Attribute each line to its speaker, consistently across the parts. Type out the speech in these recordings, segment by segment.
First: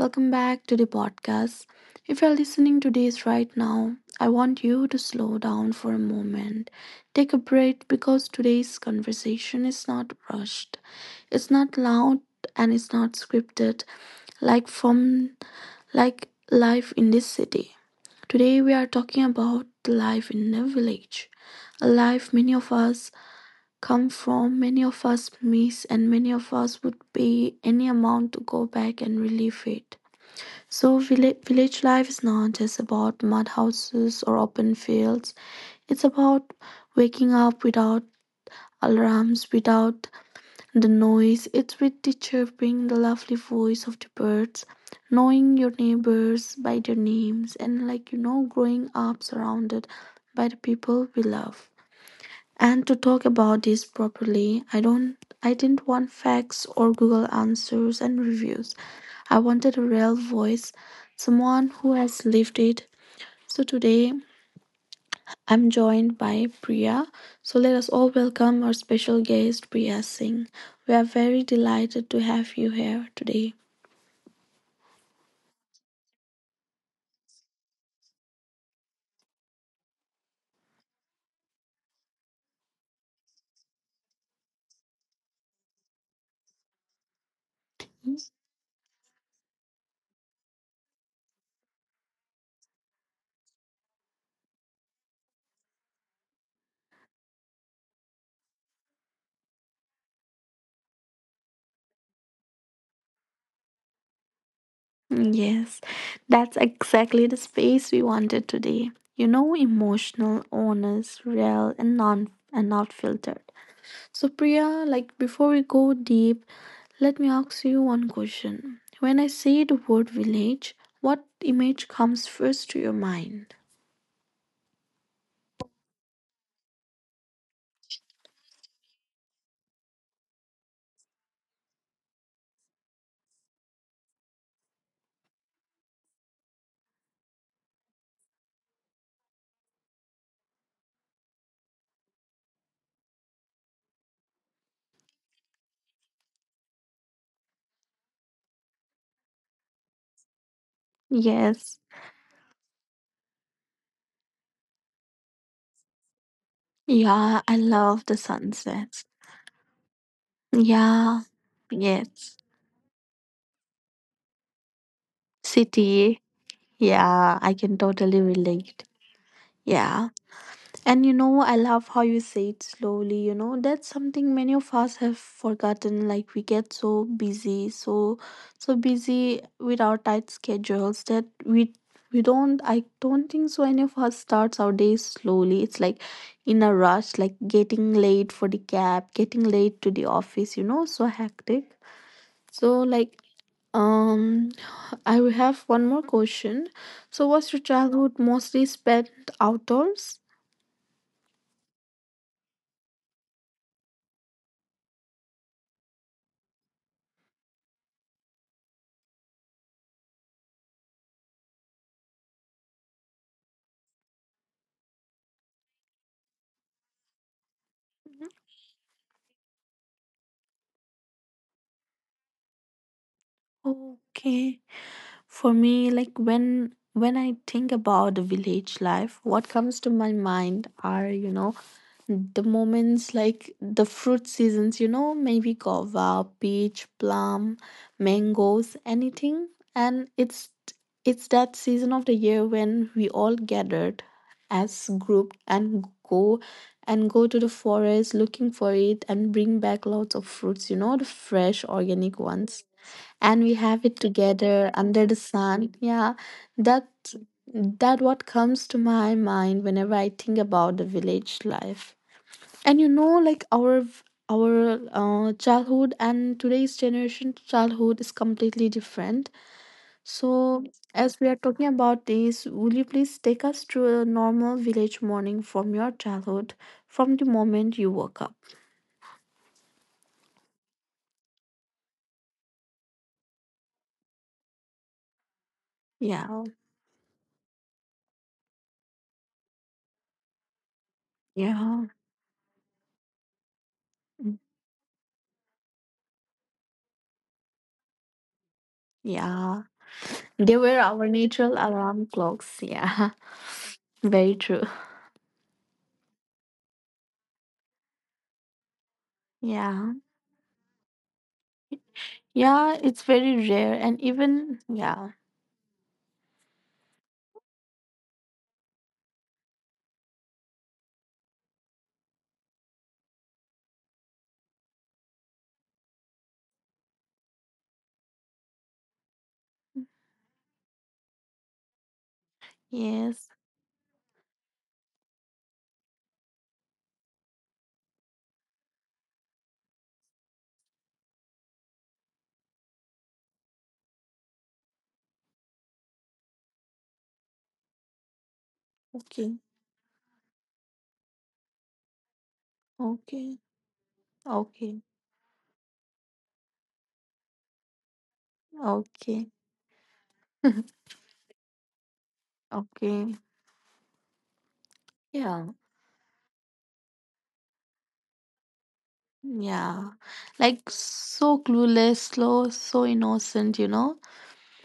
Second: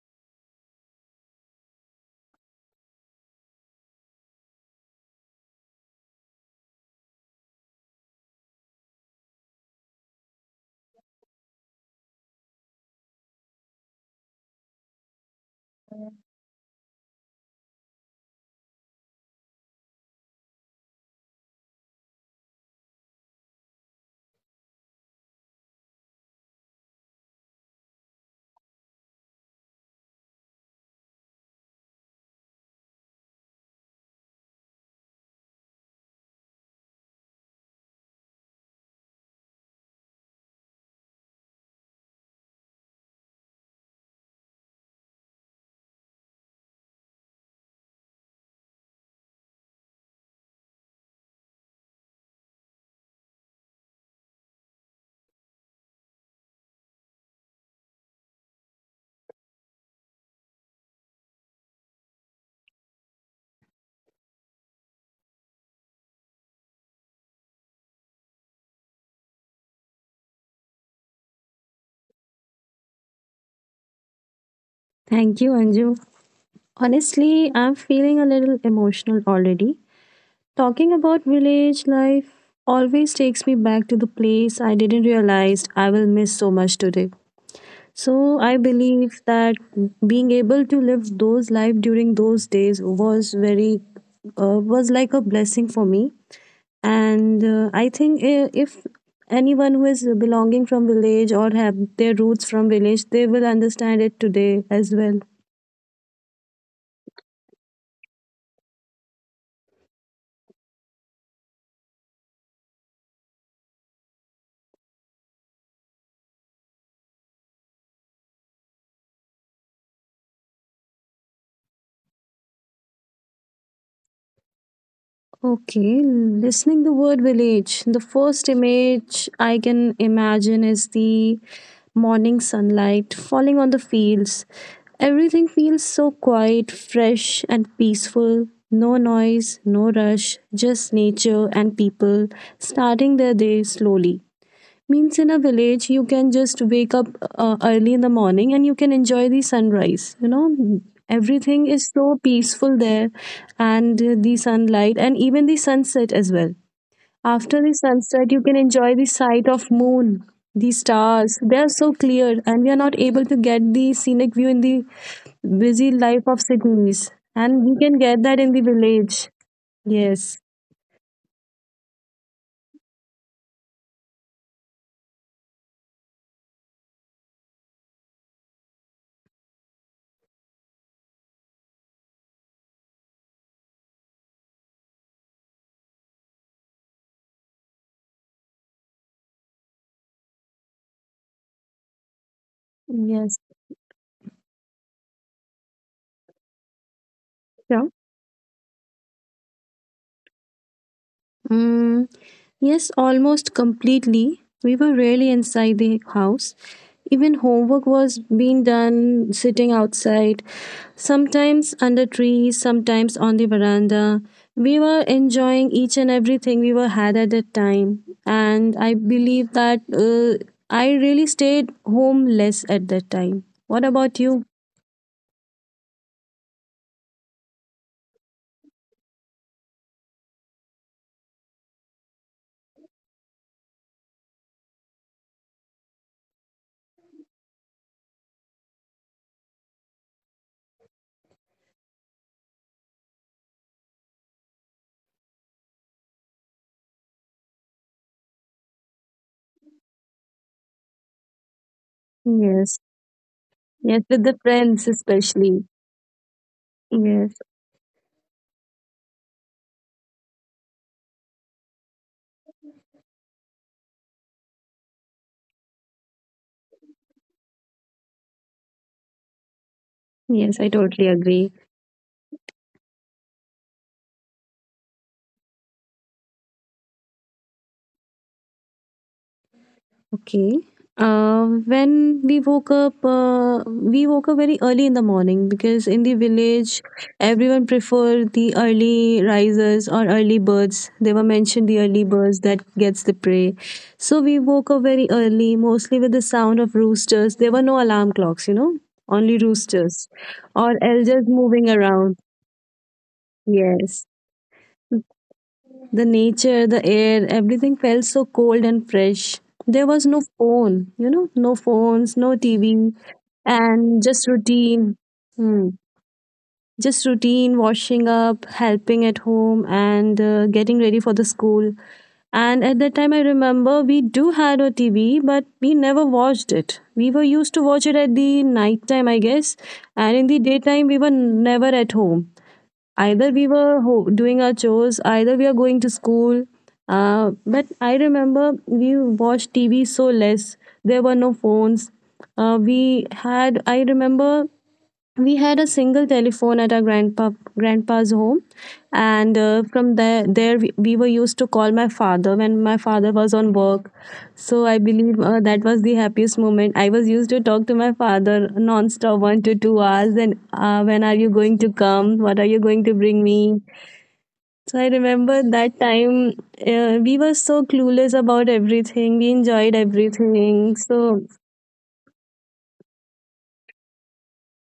Speaker 1: welcome back to the podcast. If you're listening to this right now, I want you to slow down for a moment. Take a break because today's conversation is not rushed. It's not loud and it's not scripted like from like life in this city. Today we are talking about life in a village, a life many of us come from, many of us miss, and many of us would pay any amount to go back and relive it. So, village life is not just about mud houses or open fields, it's about waking up without alarms, without the noise. It's with the chirping, the lovely voice of the birds, knowing your neighbors by their names, and growing up surrounded by the people we love. And to talk about this properly, I didn't want facts or Google answers and reviews. I wanted a real voice, someone who has lived it. So today I'm joined by Priya. So let us all welcome our special guest Priya Singh. We are very delighted to have you here today.
Speaker 2: Thank you, Anju. Honestly, I'm feeling a little emotional already. Talking about village life always takes me back to the place I didn't realize I will miss so much today. So I believe that being able to live those life during those days was very was like a blessing for me. And I think if anyone who is belonging from village or have their roots from village, they will understand it today as well.
Speaker 1: Yes, that's exactly the space we wanted today. You know, emotional, honest, real, and non and not filtered. So, Priya, like before we go deep, let me ask you one question. When I say the word village, what image comes first to your mind?
Speaker 2: Okay, listening the word village, the first image I can imagine is the morning sunlight falling on the fields. Everything feels so quiet, fresh, and peaceful. No noise, no rush, just nature and people starting their day slowly. Means in a village, you can just wake up early in the morning and you can enjoy the sunrise. You know, everything
Speaker 1: Yes.
Speaker 2: is so peaceful there, and the sunlight and even the sunset as well.
Speaker 1: Yeah,
Speaker 2: After
Speaker 1: I
Speaker 2: the
Speaker 1: love the
Speaker 2: sunset, you can enjoy the
Speaker 1: sunsets.
Speaker 2: sight of moon, the
Speaker 1: Yeah.
Speaker 2: stars. They are so clear,
Speaker 1: Yes.
Speaker 2: and we are not able to get the scenic view in the busy life
Speaker 1: City.
Speaker 2: of cities,
Speaker 1: Yeah,
Speaker 2: and
Speaker 1: I
Speaker 2: we
Speaker 1: can
Speaker 2: can get
Speaker 1: totally
Speaker 2: that in the
Speaker 1: relate.
Speaker 2: village.
Speaker 1: Yeah.
Speaker 2: Yes,
Speaker 1: And you know, I love how you say it slowly, you know, that's something many of us have forgotten. Like we get so busy, so busy with our tight schedules that we don't I don't think so any of us starts our days slowly. It's like in a rush, like getting late for the cab, getting late to the office, you know, so hectic. So like
Speaker 2: yes,
Speaker 1: um I will have one more question. So was your
Speaker 2: yeah.
Speaker 1: childhood mostly spent outdoors?
Speaker 2: Mm, yes, almost completely. We were rarely inside the house. Even homework was being done sitting outside, sometimes under trees, sometimes on the veranda. We were enjoying each and everything we were had at that time, and I believe that I really stayed home less at that time. What about you?
Speaker 1: Okay. For me, like when I think about the village life, what comes to my mind are, you know, the moments like the fruit seasons, you know, maybe guava, peach, plum, mangoes, anything. And it's that season of the year when we all gathered as group and go to the forest looking for it and bring back lots of fruits, you know, the fresh organic ones
Speaker 2: Yes,
Speaker 1: and we have
Speaker 2: yes,
Speaker 1: it
Speaker 2: with the
Speaker 1: together
Speaker 2: friends
Speaker 1: under the
Speaker 2: especially.
Speaker 1: sun, yeah. that
Speaker 2: Yes,
Speaker 1: that what comes to my mind whenever I think about the village life, and you know like our childhood and today's generation childhood is completely different.
Speaker 2: yes, I
Speaker 1: So
Speaker 2: totally
Speaker 1: as we are
Speaker 2: agree.
Speaker 1: talking about this, will you please take us through a normal village morning from your childhood, from the moment you woke up?
Speaker 2: Okay. Uh, when we woke up very early in the morning because in the
Speaker 1: Yeah.
Speaker 2: village, everyone prefer the early risers or early birds. They were mentioned the
Speaker 1: Yeah.
Speaker 2: early birds that gets the prey. So we woke up very early, mostly with the sound of roosters. There were no alarm clocks, you know, only
Speaker 1: Yeah.
Speaker 2: roosters
Speaker 1: They
Speaker 2: or
Speaker 1: were our
Speaker 2: elders
Speaker 1: natural
Speaker 2: moving around.
Speaker 1: alarm clocks. Yeah,
Speaker 2: Yes.
Speaker 1: very true.
Speaker 2: The nature, the air, everything felt so cold and fresh. There was
Speaker 1: Yeah,
Speaker 2: no phone, you know, no phones, no
Speaker 1: yeah,
Speaker 2: TV,
Speaker 1: it's very rare.
Speaker 2: and
Speaker 1: And
Speaker 2: just
Speaker 1: even,
Speaker 2: routine.
Speaker 1: yeah,
Speaker 2: Hmm. Just routine, washing up, helping at home, and getting ready for the school. And at that time, I remember we do had a TV, but we never watched it. We were used to watch it at the night time, I guess, and in the daytime, we were never at home, either
Speaker 1: yes.
Speaker 2: we were doing our chores, either we are going to school, but I remember we watched TV so less. There were no phones. We had, I remember we had a single telephone at our grandpa's home, and
Speaker 1: Okay,
Speaker 2: from there we were used to call my father when my father was
Speaker 1: okay,
Speaker 2: on work. So I
Speaker 1: okay,
Speaker 2: believe that was the happiest moment. I was used to talk to my father non-stop
Speaker 1: okay,
Speaker 2: 1 to 2 hours, and when are you going to come, what are you going to bring
Speaker 1: okay.
Speaker 2: me. So I remember
Speaker 1: Yeah,
Speaker 2: that time, we were so clueless about everything, we enjoyed
Speaker 1: yeah.
Speaker 2: everything
Speaker 1: Like
Speaker 2: so.
Speaker 1: so clueless, slow, so innocent, you know?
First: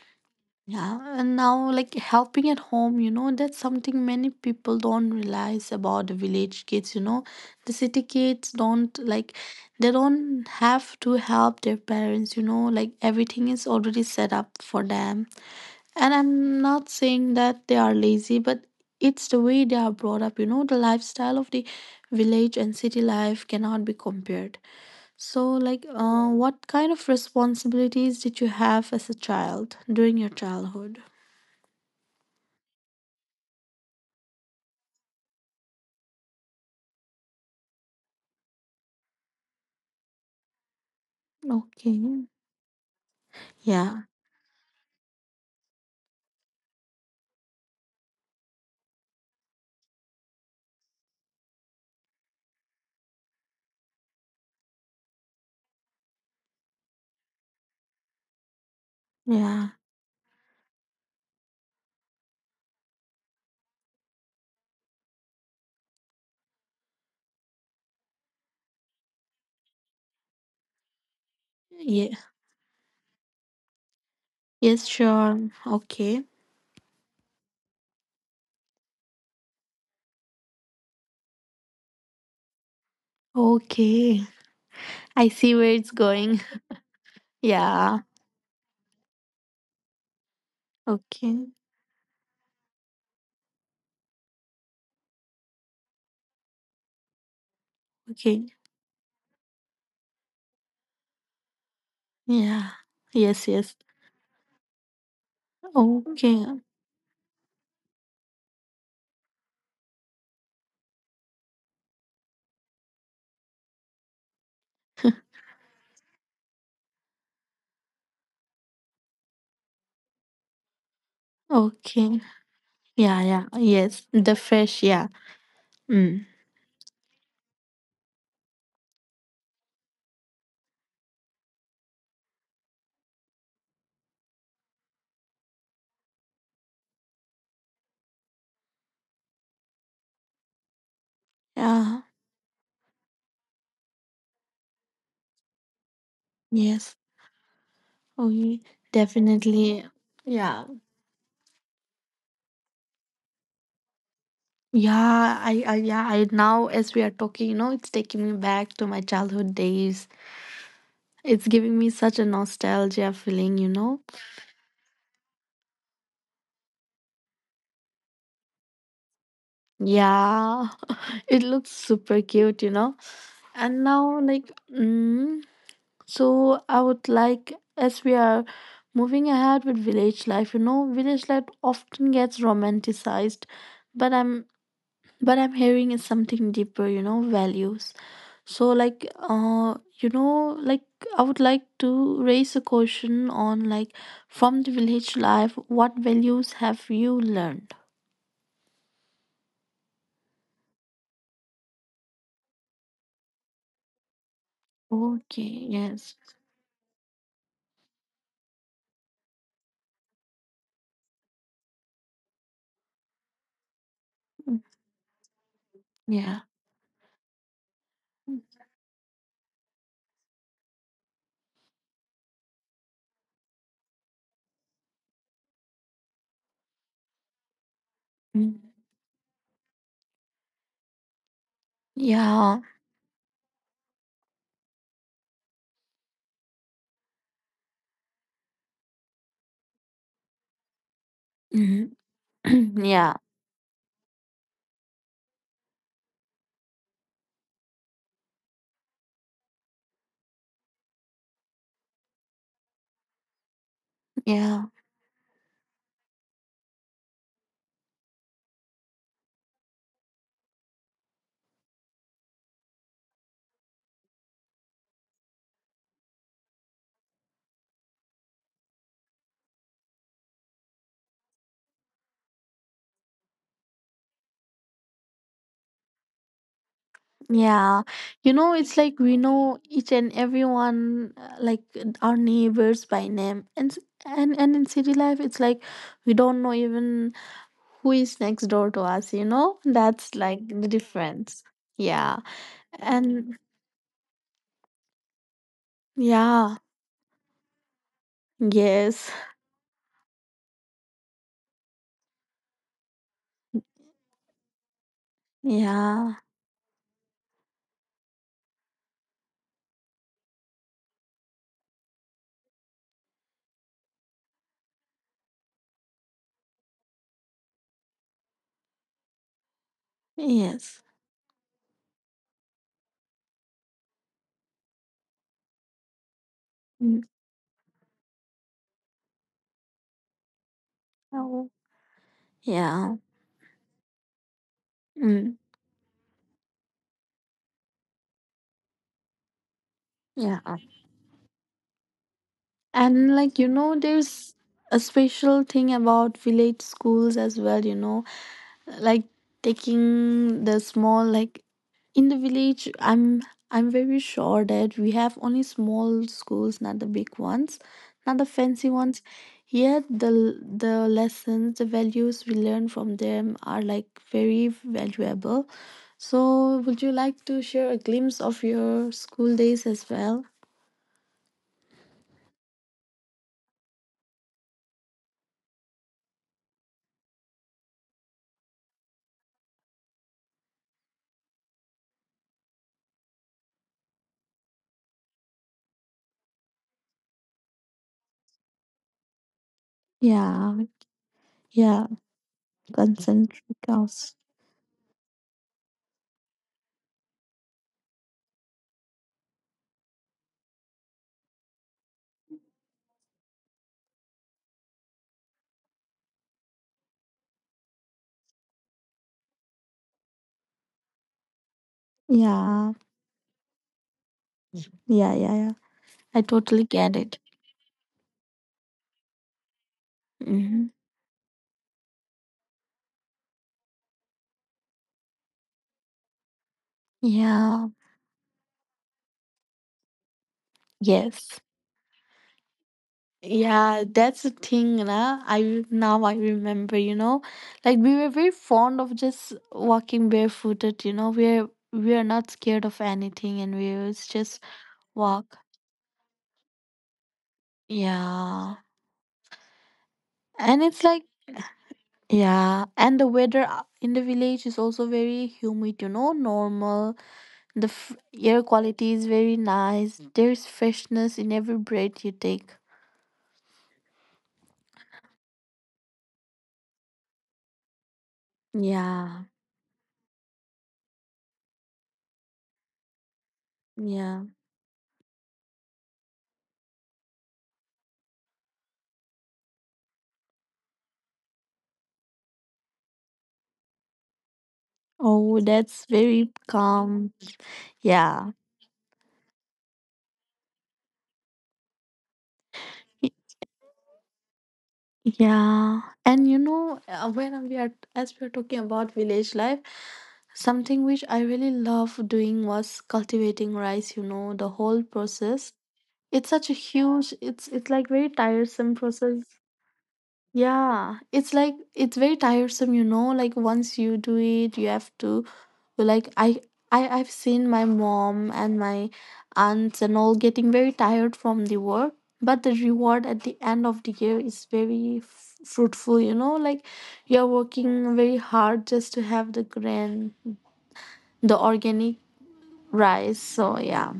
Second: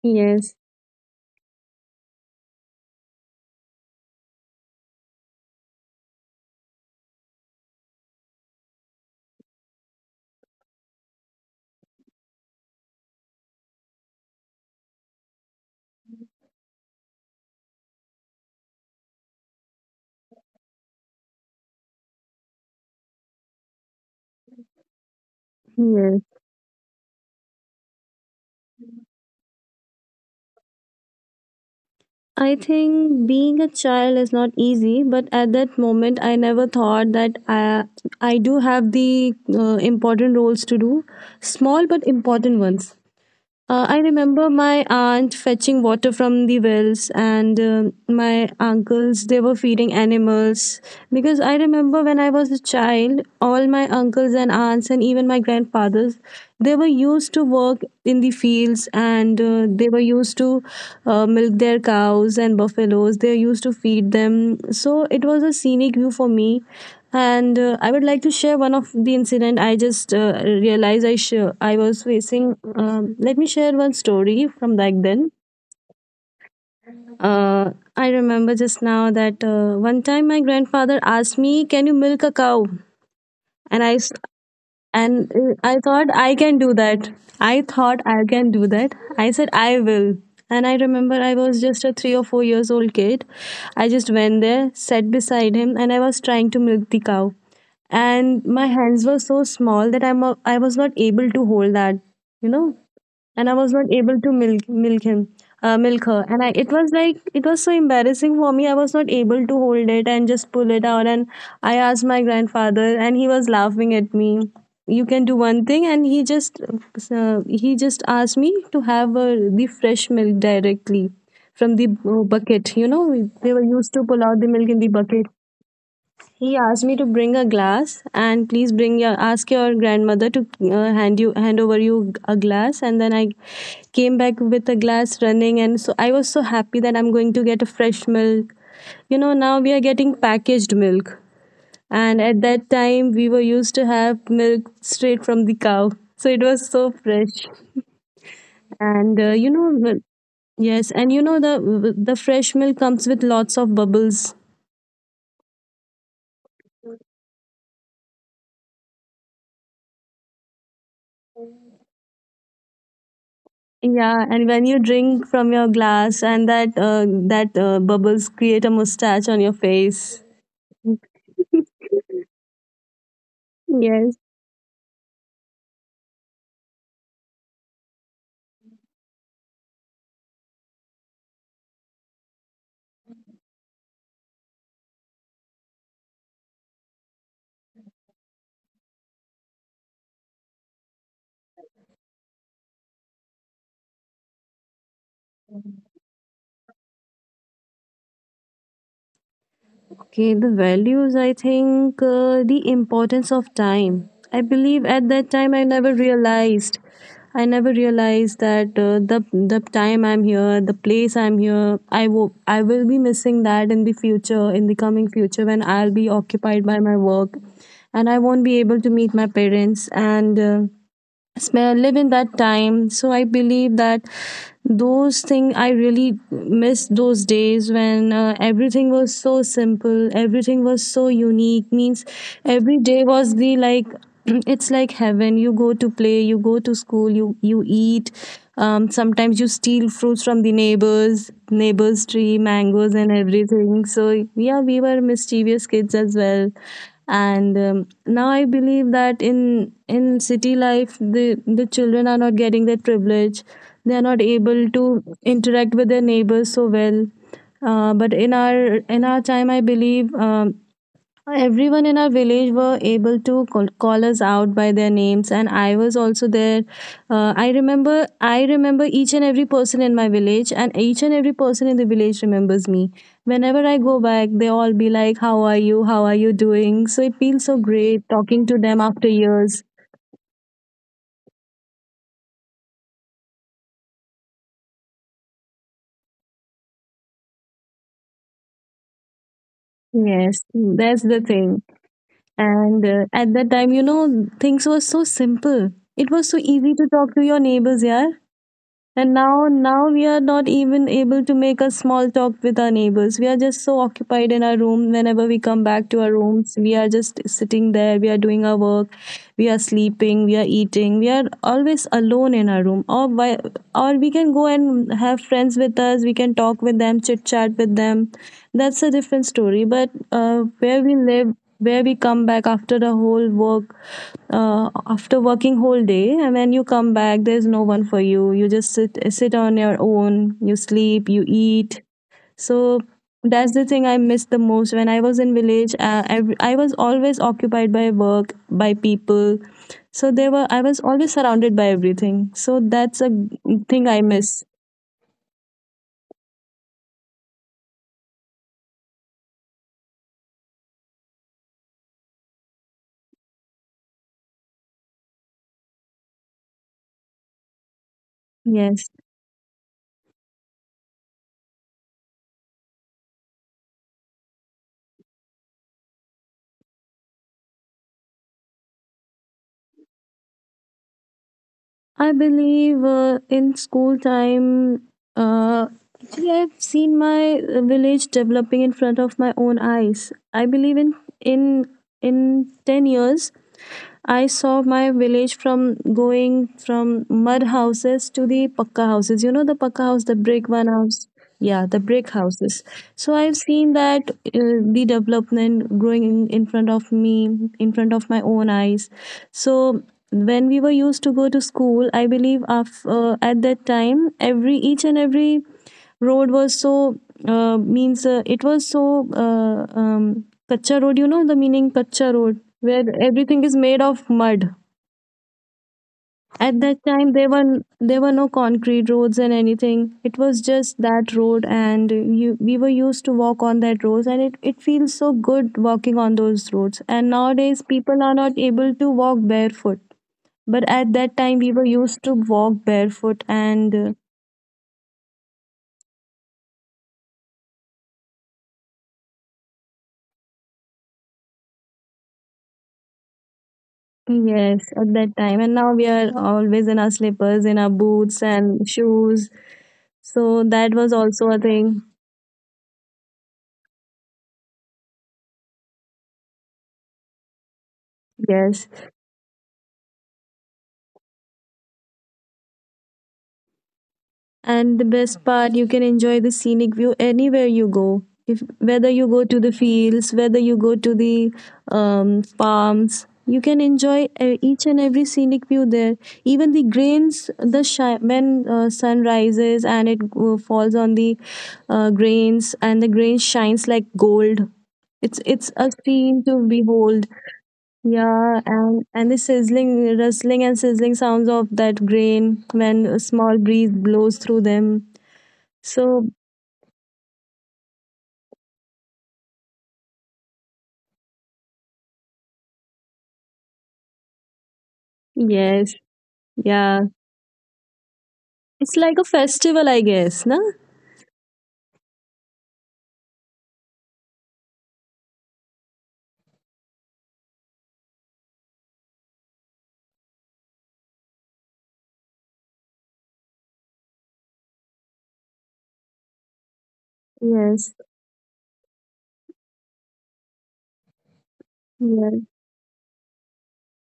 Speaker 2: Yes,
Speaker 1: Yeah, and now like helping at home, you know, that's something many people don't realize about the village kids, you know. The city kids don't like they don't have to help their parents, you know, like everything is already set up for them. And I'm not saying that they are lazy, but it's the way they are brought up, you know, the lifestyle of the village and city life cannot be compared. So like
Speaker 2: yes.
Speaker 1: what kind of responsibilities did you have as a child during your childhood?
Speaker 2: I think being a child is not easy, but at that moment, I never thought that I do have the important roles to do, small but
Speaker 1: Okay.
Speaker 2: important ones. I
Speaker 1: Yeah.
Speaker 2: remember my aunt fetching water from the wells, and my uncles they were feeding animals. Because I remember when I was a child, all my uncles and aunts, and even my grandfathers, they were used to work in the fields, and
Speaker 1: Yeah.
Speaker 2: they were used to milk their cows and buffaloes. They used to feed them. So it was a scenic view for me. And I would like to share one of the incident I just realized I was
Speaker 1: Yeah.
Speaker 2: facing. Let me share one story from back
Speaker 1: Yes,
Speaker 2: then.
Speaker 1: sure. Okay.
Speaker 2: Uh, I remember just now that one time my grandfather asked me, "Can you milk a cow?" And I
Speaker 1: Okay.
Speaker 2: and
Speaker 1: I
Speaker 2: uh,
Speaker 1: see
Speaker 2: I
Speaker 1: where it's
Speaker 2: thought I
Speaker 1: going.
Speaker 2: can do that. I thought
Speaker 1: Yeah.
Speaker 2: I can do that. I said I will. And I remember I
Speaker 1: Okay.
Speaker 2: was just a 3 or 4 years old kid. I just went there, sat beside him, and I was trying to milk the cow. And
Speaker 1: Okay.
Speaker 2: my hands were so small that I was not able to hold that, you know,
Speaker 1: Yeah.
Speaker 2: and I
Speaker 1: Yes,
Speaker 2: was
Speaker 1: yes.
Speaker 2: not able to milk him, milk her. And I,
Speaker 1: Okay.
Speaker 2: it was like it was so embarrassing for me. I was not able to hold it and just pull it out. And I asked my grandfather, and he was laughing at me. "You can do one thing," and he just asked me to have the fresh milk directly from the
Speaker 1: Okay.
Speaker 2: bucket. You know,
Speaker 1: Yeah, yeah.
Speaker 2: they were used to
Speaker 1: Yes.
Speaker 2: pull
Speaker 1: The
Speaker 2: out the milk in
Speaker 1: fresh,
Speaker 2: the
Speaker 1: yeah.
Speaker 2: bucket.
Speaker 1: Mm.
Speaker 2: He asked me to bring a glass, and please bring your, ask your grandmother to hand you, hand over you a glass, and then I came back with a glass running, and so I was so happy that I'm going to get a fresh milk. You know, now we are getting packaged milk,
Speaker 1: Yeah.
Speaker 2: and at that time we were used to have milk straight from the cow. So it was so
Speaker 1: Yes.
Speaker 2: fresh,
Speaker 1: Okay.
Speaker 2: and you
Speaker 1: Definitely.
Speaker 2: know,
Speaker 1: Yeah.
Speaker 2: yes, and you know the fresh milk comes with lots of bubbles.
Speaker 1: Yeah, I yeah, I now as we are talking, you know, it's taking me back to my childhood days. It's giving me such a nostalgia feeling, you know.
Speaker 2: Yeah, and when you drink from your glass and that that bubbles create a mustache on your face.
Speaker 1: Yeah, it looks super cute, you know. And
Speaker 2: Yes.
Speaker 1: now, like, so I would like, as we are moving ahead with village life, you know, village life often gets romanticized, but I'm but I'm hearing is something deeper, you know, values. So, like, you know, like I would like to raise a question on like from the village life, what values have you learned?
Speaker 2: Okay, the values, I think the importance of time. I believe at that
Speaker 1: Okay,
Speaker 2: time I
Speaker 1: yes,
Speaker 2: never realized. I never realized that the time I'm here, the place I'm here, I will be missing that in the
Speaker 1: Mm,
Speaker 2: future, in the coming future when I'll be
Speaker 1: yeah.
Speaker 2: occupied by my work, and I won't be able to meet my parents and. Live in that time, so I believe that those things I really miss, those days when
Speaker 1: Mm,
Speaker 2: everything was so simple, everything was so unique. Means
Speaker 1: Yeah.
Speaker 2: every day was the like it's like heaven, you go to play, you go to school, you eat, sometimes you steal fruits from the neighbors
Speaker 1: mhm,
Speaker 2: neighbors tree, mangoes and
Speaker 1: Yeah.
Speaker 2: everything. So yeah, we were mischievous kids as well. And now I believe that in city life the children are not getting that privilege. They are not
Speaker 1: Yeah.
Speaker 2: able to interact with their neighbors so well. But in our time I believe, everyone in our village were able to call us out by their names, and I was also there. I remember each and every person in my village, and each and every person in the village remembers me. Whenever I go back, they all be like, "How are you? How are you doing?" So it feels so
Speaker 1: Yeah.
Speaker 2: great
Speaker 1: You
Speaker 2: talking
Speaker 1: know,
Speaker 2: to
Speaker 1: it's
Speaker 2: them
Speaker 1: like
Speaker 2: after
Speaker 1: we know
Speaker 2: years.
Speaker 1: each and everyone, like our neighbors by name. And in city life, it's like we don't know even who is next door to us, you know? That's
Speaker 2: Yes,
Speaker 1: like the
Speaker 2: that's the
Speaker 1: difference.
Speaker 2: thing.
Speaker 1: Yeah.
Speaker 2: And at
Speaker 1: And
Speaker 2: that time, you know, things were so simple. It was so
Speaker 1: yeah.
Speaker 2: easy to talk to your neighbors, yeah. And
Speaker 1: Yes.
Speaker 2: now, now we are not even able to make a small talk with our neighbors. We are just so occupied in our room. Whenever we come back to our
Speaker 1: Yeah.
Speaker 2: rooms, we are just sitting there. We are doing our work. We are sleeping. We are eating. We are always alone in our room. Or we can go and have friends with us. We can talk with them, chit chat with them. That's a different story. But where
Speaker 1: Yes.
Speaker 2: we live, where we come back after the whole work, after working whole day, and when you come
Speaker 1: Mm,
Speaker 2: back there's no one for you, you just sit on your own, you sleep, you
Speaker 1: Oh.
Speaker 2: eat. So
Speaker 1: Yeah.
Speaker 2: that's the thing I miss the most. When I was
Speaker 1: Mm.
Speaker 2: in village, I was always occupied by work, by people, so
Speaker 1: Yeah.
Speaker 2: there were, I was always surrounded by everything. So that's
Speaker 1: And
Speaker 2: a
Speaker 1: like you know,
Speaker 2: thing I
Speaker 1: there's
Speaker 2: miss.
Speaker 1: a special thing about village schools as well, you know, like taking the small like in the village I'm very sure that we have only small schools, not the big ones, not the fancy
Speaker 2: Yes,
Speaker 1: ones. Yet the lessons, the values we learn from them are like very valuable. So would you like to share a glimpse of your school days as well?
Speaker 2: I believe in school time, uh, actually, I've seen my village developing in front of my own eyes. I believe in in 10 years, I saw my village from going from mud houses to the pakka houses. You know the pakka house, the brick
Speaker 1: Yeah,
Speaker 2: one house. Yeah, the
Speaker 1: yeah.
Speaker 2: brick houses. So I've
Speaker 1: Concentric
Speaker 2: seen that
Speaker 1: house.
Speaker 2: the development growing in front of me, in front of my own eyes. So when we were used to go to school, I believe at that time, every each and every road was so means it was so kacha road. You know the meaning, kacha road,
Speaker 1: Yeah,
Speaker 2: where everything is made of mud.
Speaker 1: yeah, yeah, yeah. I
Speaker 2: At
Speaker 1: totally
Speaker 2: that
Speaker 1: get
Speaker 2: time
Speaker 1: it.
Speaker 2: there were no concrete roads and anything. It was just
Speaker 1: Hmm.
Speaker 2: that road. And we were used to walk on that roads and it feels so good walking on those roads, and nowadays
Speaker 1: Yeah,
Speaker 2: people are not able to walk barefoot. But at that time
Speaker 1: yes.
Speaker 2: we were used to walk barefoot and
Speaker 1: Yeah, that's the thing, na. I remember, you know, like we were very fond of just walking barefooted. You know, we're not scared of anything, and we was just
Speaker 2: yes, at that time.
Speaker 1: walk.
Speaker 2: And now we are always in our slippers, in our boots
Speaker 1: Yeah,
Speaker 2: and shoes. So
Speaker 1: and
Speaker 2: that was
Speaker 1: it's like
Speaker 2: also a thing.
Speaker 1: yeah, and the weather in the village is also very humid. You know, normal. Air
Speaker 2: Yes.
Speaker 1: quality is very nice. There's freshness in every breath you take.
Speaker 2: And the best part, you can enjoy the scenic view anywhere you go. If Whether you go
Speaker 1: Yeah,
Speaker 2: to the fields, whether you go to the farms, you can enjoy
Speaker 1: yeah.
Speaker 2: each and every scenic view there. Even the grains, when sun rises and it falls on the grains, and the grain shines like gold. It's
Speaker 1: Oh,
Speaker 2: it's a
Speaker 1: that's
Speaker 2: scene
Speaker 1: very
Speaker 2: to behold.
Speaker 1: calm. Yeah.
Speaker 2: Yeah, and the sizzling, rustling, and sizzling sounds of that grain when a
Speaker 1: Y-
Speaker 2: small breeze blows through them.
Speaker 1: Yeah.
Speaker 2: So
Speaker 1: And you know, as we are talking about village life, something which I really love doing was cultivating rice, you know, the whole process.
Speaker 2: yes,
Speaker 1: It's such a
Speaker 2: yeah,
Speaker 1: huge, it's like very
Speaker 2: it's
Speaker 1: tiresome
Speaker 2: like a
Speaker 1: process.
Speaker 2: festival, I guess, no?
Speaker 1: Yeah, it's like it's very tiresome, you know. Like once you do it, you have to like I I've seen my mom and my aunts and all getting very tired from the work, but the reward at the end of the year is very fruitful, you know. Like you're
Speaker 2: Yes,
Speaker 1: working very hard just to have the grand, the organic
Speaker 2: yes.
Speaker 1: rice. So yeah,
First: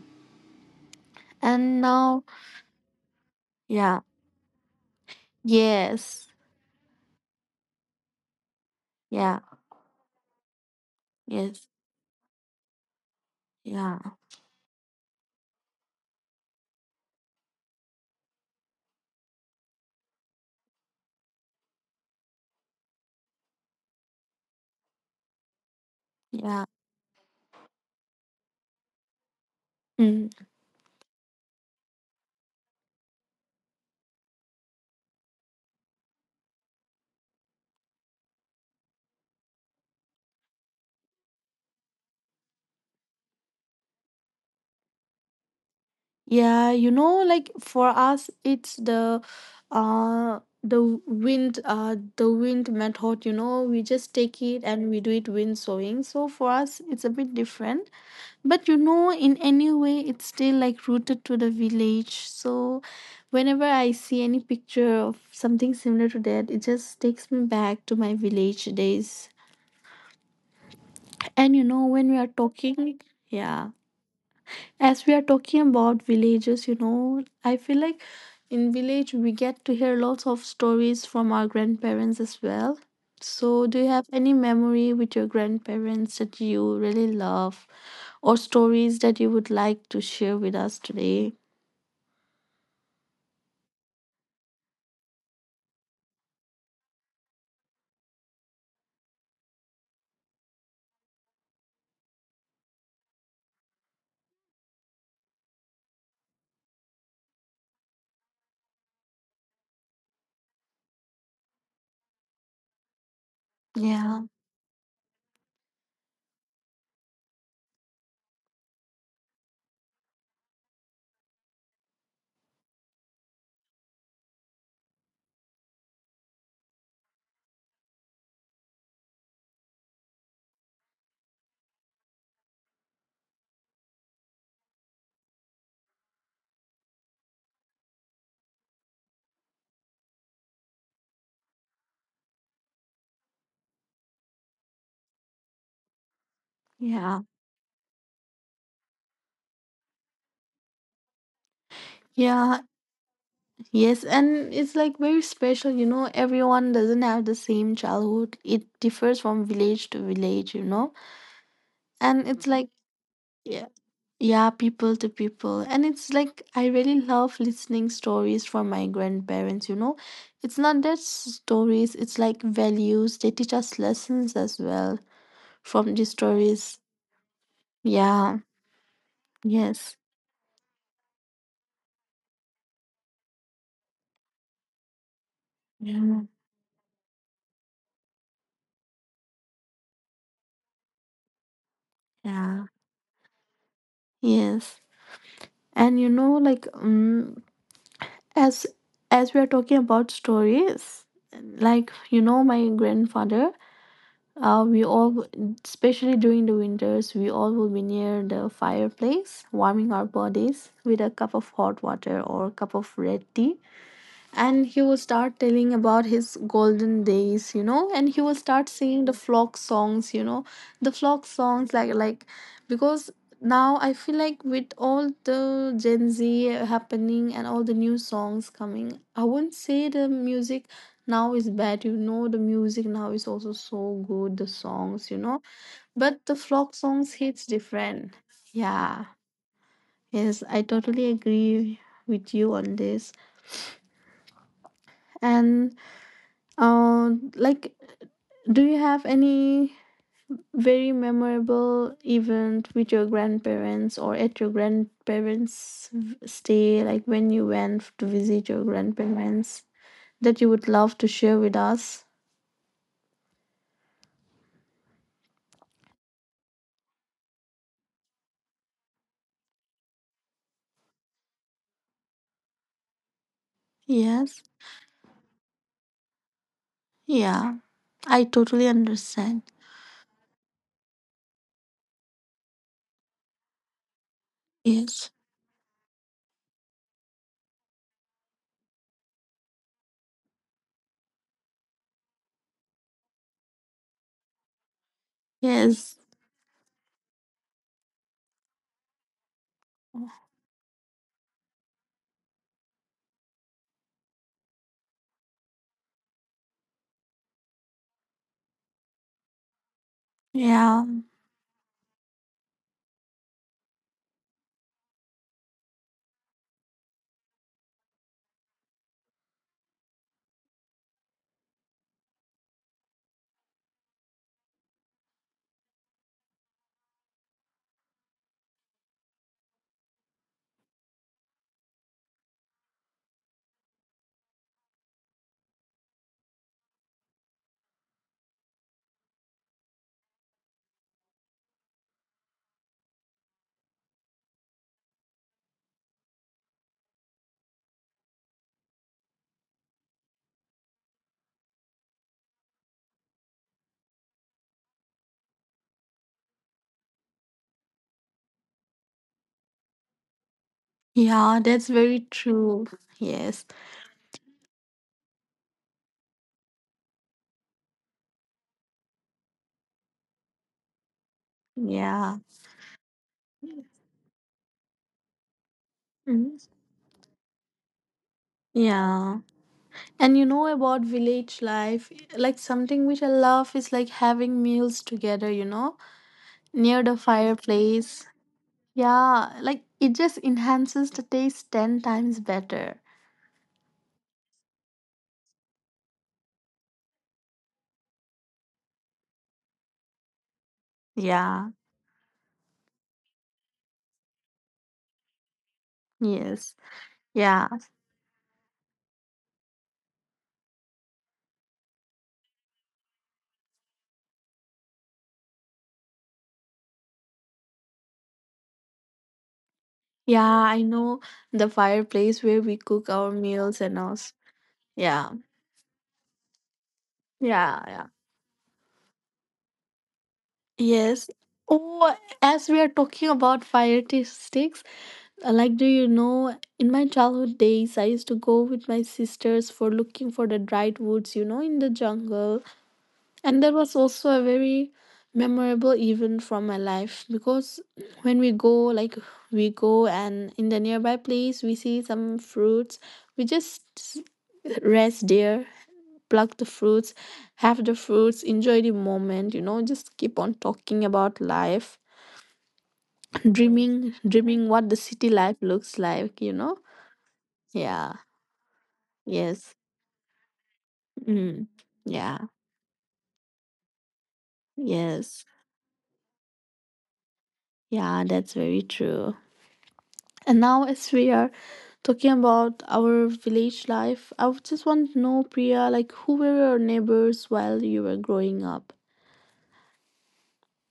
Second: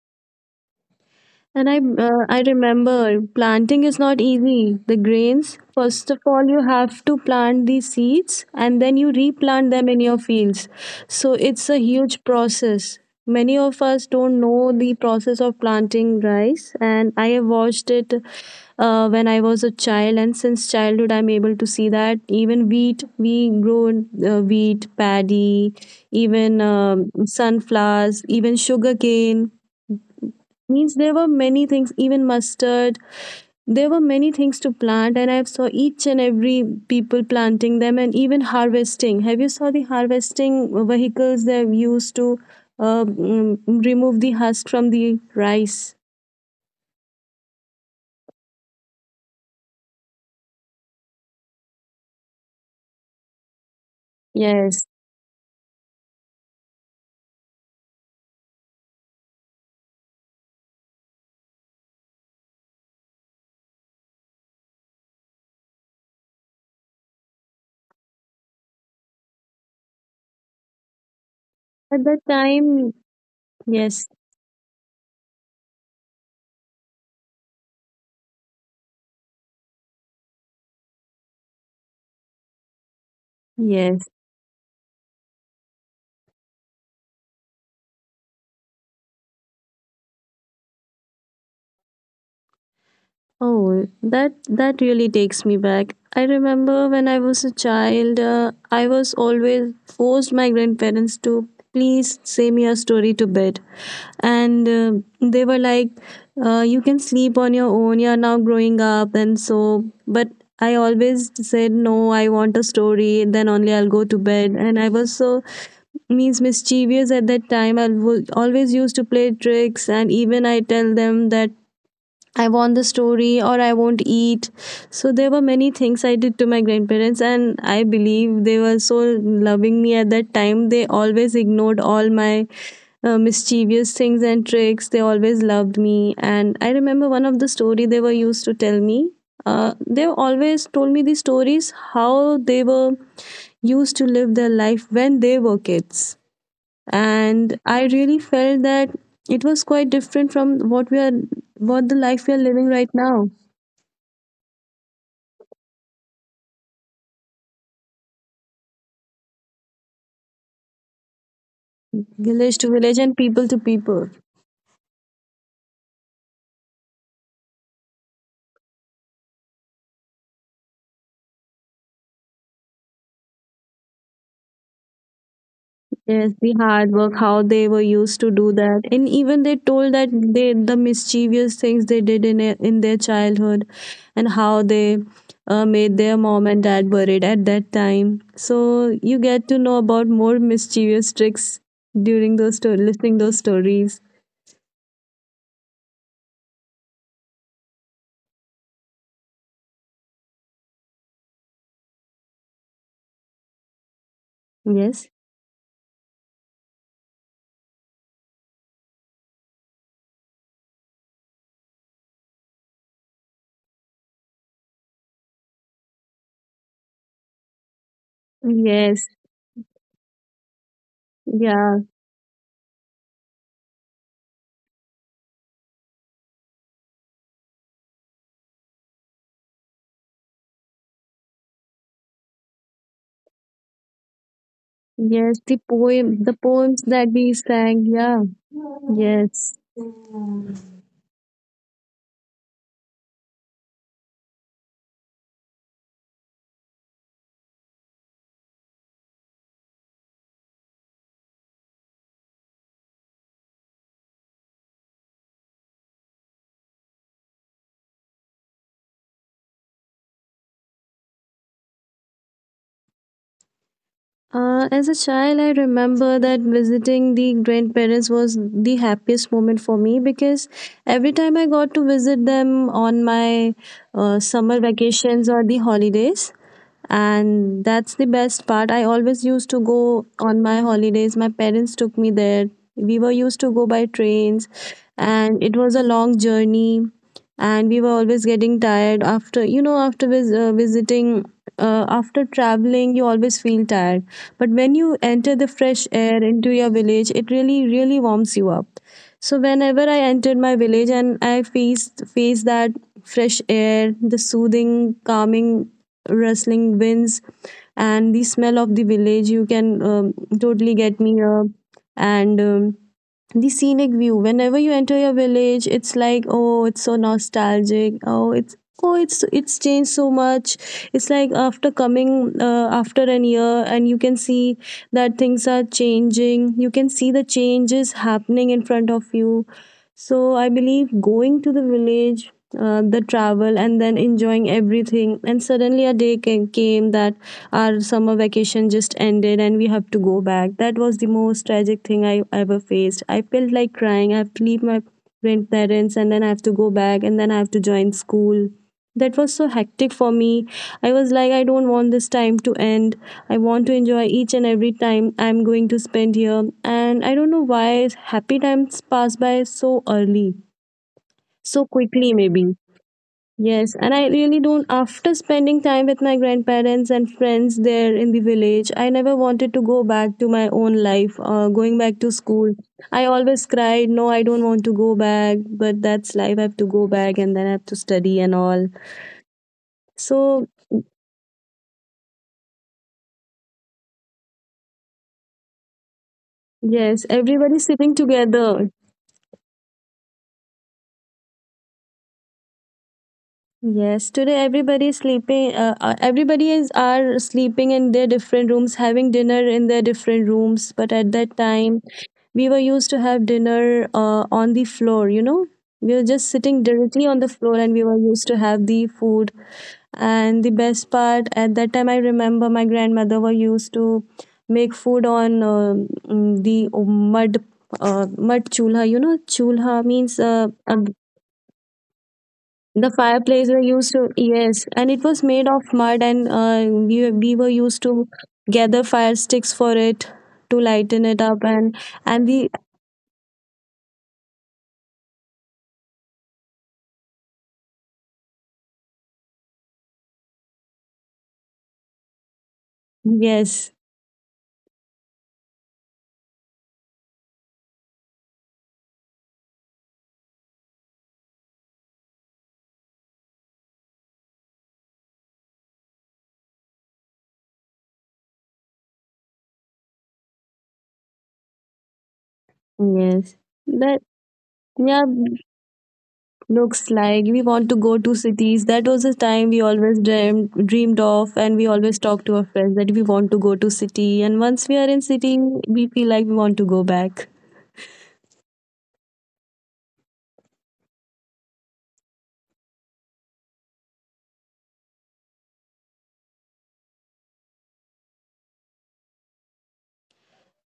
Speaker 2: And
Speaker 1: and now
Speaker 2: I remember planting is
Speaker 1: yeah,
Speaker 2: not easy. The grains, first of
Speaker 1: yes,
Speaker 2: all, you have to plant the seeds and then you
Speaker 1: yeah,
Speaker 2: replant them in your fields. So
Speaker 1: yes,
Speaker 2: it's a huge process. Many of us
Speaker 1: yeah,
Speaker 2: don't know the process of planting rice, and I have watched it when I was a child, and since childhood, I'm able to see that even wheat, we grow wheat, paddy, even
Speaker 1: yeah.
Speaker 2: sunflowers, even sugarcane.
Speaker 1: Mm.
Speaker 2: Means there were many things, even mustard. There were many things to plant, and I saw each and every people planting them, and even harvesting. Have you saw the harvesting vehicles? They used to uh, mm, remove the husk from the rice.
Speaker 1: Yeah, you know, like for us, it's uh the the wind method, you know, we just take it
Speaker 2: Yes,
Speaker 1: and we do it wind sowing. So for us it's a bit different. But you know, in any way it's still like rooted to the village. So whenever I see any picture of something similar to that, it just takes me back to my village days. And you know,
Speaker 2: at
Speaker 1: when
Speaker 2: that
Speaker 1: we are
Speaker 2: time.
Speaker 1: talking, yeah,
Speaker 2: Yes,
Speaker 1: as we are talking about villages, you know, I feel like in village we get to hear lots of stories from our grandparents as well. So do you
Speaker 2: yes.
Speaker 1: have any memory with your grandparents that you really love, or stories that you would like to share with us today?
Speaker 2: Oh, that that really takes me back. I remember when I was a child, I was always forced my grandparents to please say me a story to bed. And they were like, you can sleep on your own, you're now growing up and so. But I always said, no, I want a story, then only I'll go to
Speaker 1: Yeah.
Speaker 2: bed. And I was so means mischievous at that time. I was always used to play tricks, and even I tell them that I want the story or I won't eat. So there were many things I did to my grandparents, and I believe they were so loving me at that time. They always ignored all my mischievous things and tricks. They always loved me. And I remember one of the story they were used to tell me. They always told me these stories, how they were used to live their life when they were kids.
Speaker 1: Yeah.
Speaker 2: And I really felt that it was quite different from what we are, what the life we are living
Speaker 1: Yeah.
Speaker 2: right now,
Speaker 1: Yes, and it's like very special, you know, everyone doesn't have the same childhood. It differs from village to village, you know, and it's
Speaker 2: village to
Speaker 1: like
Speaker 2: village and people to
Speaker 1: yeah.
Speaker 2: people.
Speaker 1: Yeah, people to people. And it's like I really love listening stories from my grandparents, you know. It's not just stories, it's like values. They teach us lessons as well from these
Speaker 2: Yes, the
Speaker 1: stories.
Speaker 2: hard work, how they were used to
Speaker 1: Yeah.
Speaker 2: do that, and even they told
Speaker 1: Yes.
Speaker 2: that they the mischievous things they did in their childhood, and how they made their
Speaker 1: Yeah.
Speaker 2: mom and dad worried at that time. So you get to know about more mischievous tricks during those
Speaker 1: Yeah.
Speaker 2: listening those stories.
Speaker 1: Yes. And you know like as as we are talking about stories, like you know my grandfather, we
Speaker 2: Yes,
Speaker 1: all, especially during the winters, we all will be near the fireplace, warming our bodies with a cup of hot water or a cup of red tea, and he will start telling about his golden days, you know, and he will start
Speaker 2: yes,
Speaker 1: singing the flock songs, you know, the flock
Speaker 2: yeah,
Speaker 1: songs, like because now I feel like with all the Gen Z happening and all the new songs coming, I wouldn't say the music now is bad, you know, the music now is also so good, the songs, you
Speaker 2: yes.
Speaker 1: know,
Speaker 2: The poem, the
Speaker 1: but the
Speaker 2: poems
Speaker 1: flock
Speaker 2: that
Speaker 1: songs
Speaker 2: we
Speaker 1: hits
Speaker 2: sang. Yeah,
Speaker 1: different. Yeah,
Speaker 2: yes.
Speaker 1: yes, I totally agree with you on this. And like, do you have any very memorable event with your grandparents or at your grandparents' stay, like when you went to visit your grandparents, that you would love to share with us?
Speaker 2: As a child, I remember that visiting the grandparents was the happiest moment for me, because every time I got to visit
Speaker 1: Yes.
Speaker 2: them on my summer vacations or the
Speaker 1: Yeah.
Speaker 2: holidays,
Speaker 1: I totally
Speaker 2: and that's the
Speaker 1: understand.
Speaker 2: best part. I always used to go on my holidays. My parents took me there. We were used to go by
Speaker 1: Yes.
Speaker 2: trains, and it was a long journey, and we were always getting tired after, you know, after visiting, after traveling. You always feel tired, but when you
Speaker 1: Yes.
Speaker 2: enter the fresh air into your village, it really, really warms you up. So whenever I entered my village and I faced that fresh air, the soothing, calming, rustling winds, and the smell of the village, you can
Speaker 1: Yeah.
Speaker 2: totally get me up. And the scenic view, whenever you enter your village, it's like, oh, it's so nostalgic, oh it's, oh it's changed so much. It's like after coming after an year, and you can see that things are changing, you can see the changes happening in front of you. So I believe going to the village, the travel and then enjoying everything, and suddenly a day came that our summer vacation just ended and we have to go back. That was the most tragic thing I ever faced. I felt like crying. I have to leave my grandparents and then I have to go back and then I have to join school. That was so hectic for me. I was like, I don't want this time to end. I want to enjoy each and every time I'm going to spend here. And I don't know why happy times pass by so early,
Speaker 1: Yeah.
Speaker 2: so
Speaker 1: That's very
Speaker 2: quickly, maybe.
Speaker 1: true. Yes.
Speaker 2: Yes, and I really don't. After spending time with my grandparents and friends there in the village, I never wanted to go back to my own life, going back to
Speaker 1: Yeah.
Speaker 2: school. I always cried, no, I don't want to go back, but that's life. I
Speaker 1: Mhm.
Speaker 2: have to go back and then I have to study and all.
Speaker 1: Yeah. And you
Speaker 2: So,
Speaker 1: know about village life, like something which I love is like having meals together, you know, near the
Speaker 2: yes, everybody sleeping
Speaker 1: fireplace.
Speaker 2: together.
Speaker 1: Yeah, like it just enhances the taste 10 times better.
Speaker 2: Yes, today everybody is sleeping. Everybody is are sleeping in their different rooms, having dinner in their different rooms. But at that
Speaker 1: Yeah,
Speaker 2: time, we were used to have dinner on the floor, you know, we were just
Speaker 1: yes.
Speaker 2: sitting directly on the
Speaker 1: Yeah,
Speaker 2: floor, and we were used to have the food. And the best part, at that time I remember my grandmother were used to make food on the mud, mud chulha. You know chulha means
Speaker 1: yeah, I
Speaker 2: uh,
Speaker 1: know the fireplace where we
Speaker 2: the
Speaker 1: cook our
Speaker 2: fireplace were
Speaker 1: meals and
Speaker 2: used to.
Speaker 1: us.
Speaker 2: Yes, and it
Speaker 1: Yeah,
Speaker 2: was made of mud, and we, we were
Speaker 1: yeah,
Speaker 2: used
Speaker 1: yeah.
Speaker 2: to gather fire sticks for it to lighten
Speaker 1: Yes.
Speaker 2: it up. and
Speaker 1: Oh,
Speaker 2: and the
Speaker 1: as we are talking about fire taste sticks, do you know, in my childhood days, I used to go with my sisters for looking for the dried woods, you know, in the jungle. And that
Speaker 2: yes.
Speaker 1: was also a very memorable event from my life because when we go, we go and in the nearby place, we see some fruits, we just rest there pluck the fruits, have the fruits, enjoy the moment, you know, just keep on talking about life,
Speaker 2: Yes, that,
Speaker 1: dreaming what the
Speaker 2: yeah,
Speaker 1: city life looks like, you know?
Speaker 2: looks like we want to go
Speaker 1: Yeah,
Speaker 2: to cities. That was the time we
Speaker 1: yes.
Speaker 2: always dreamed of,
Speaker 1: Mm,
Speaker 2: and we always talk
Speaker 1: yeah,
Speaker 2: to our friends that we want to go to city. And once we are in
Speaker 1: yes.
Speaker 2: city, we feel like we want to go back.
Speaker 1: Yeah, that's very true. And now, as we are talking about our village life, I would just want to know, Priya, like who were your neighbors while you were growing up?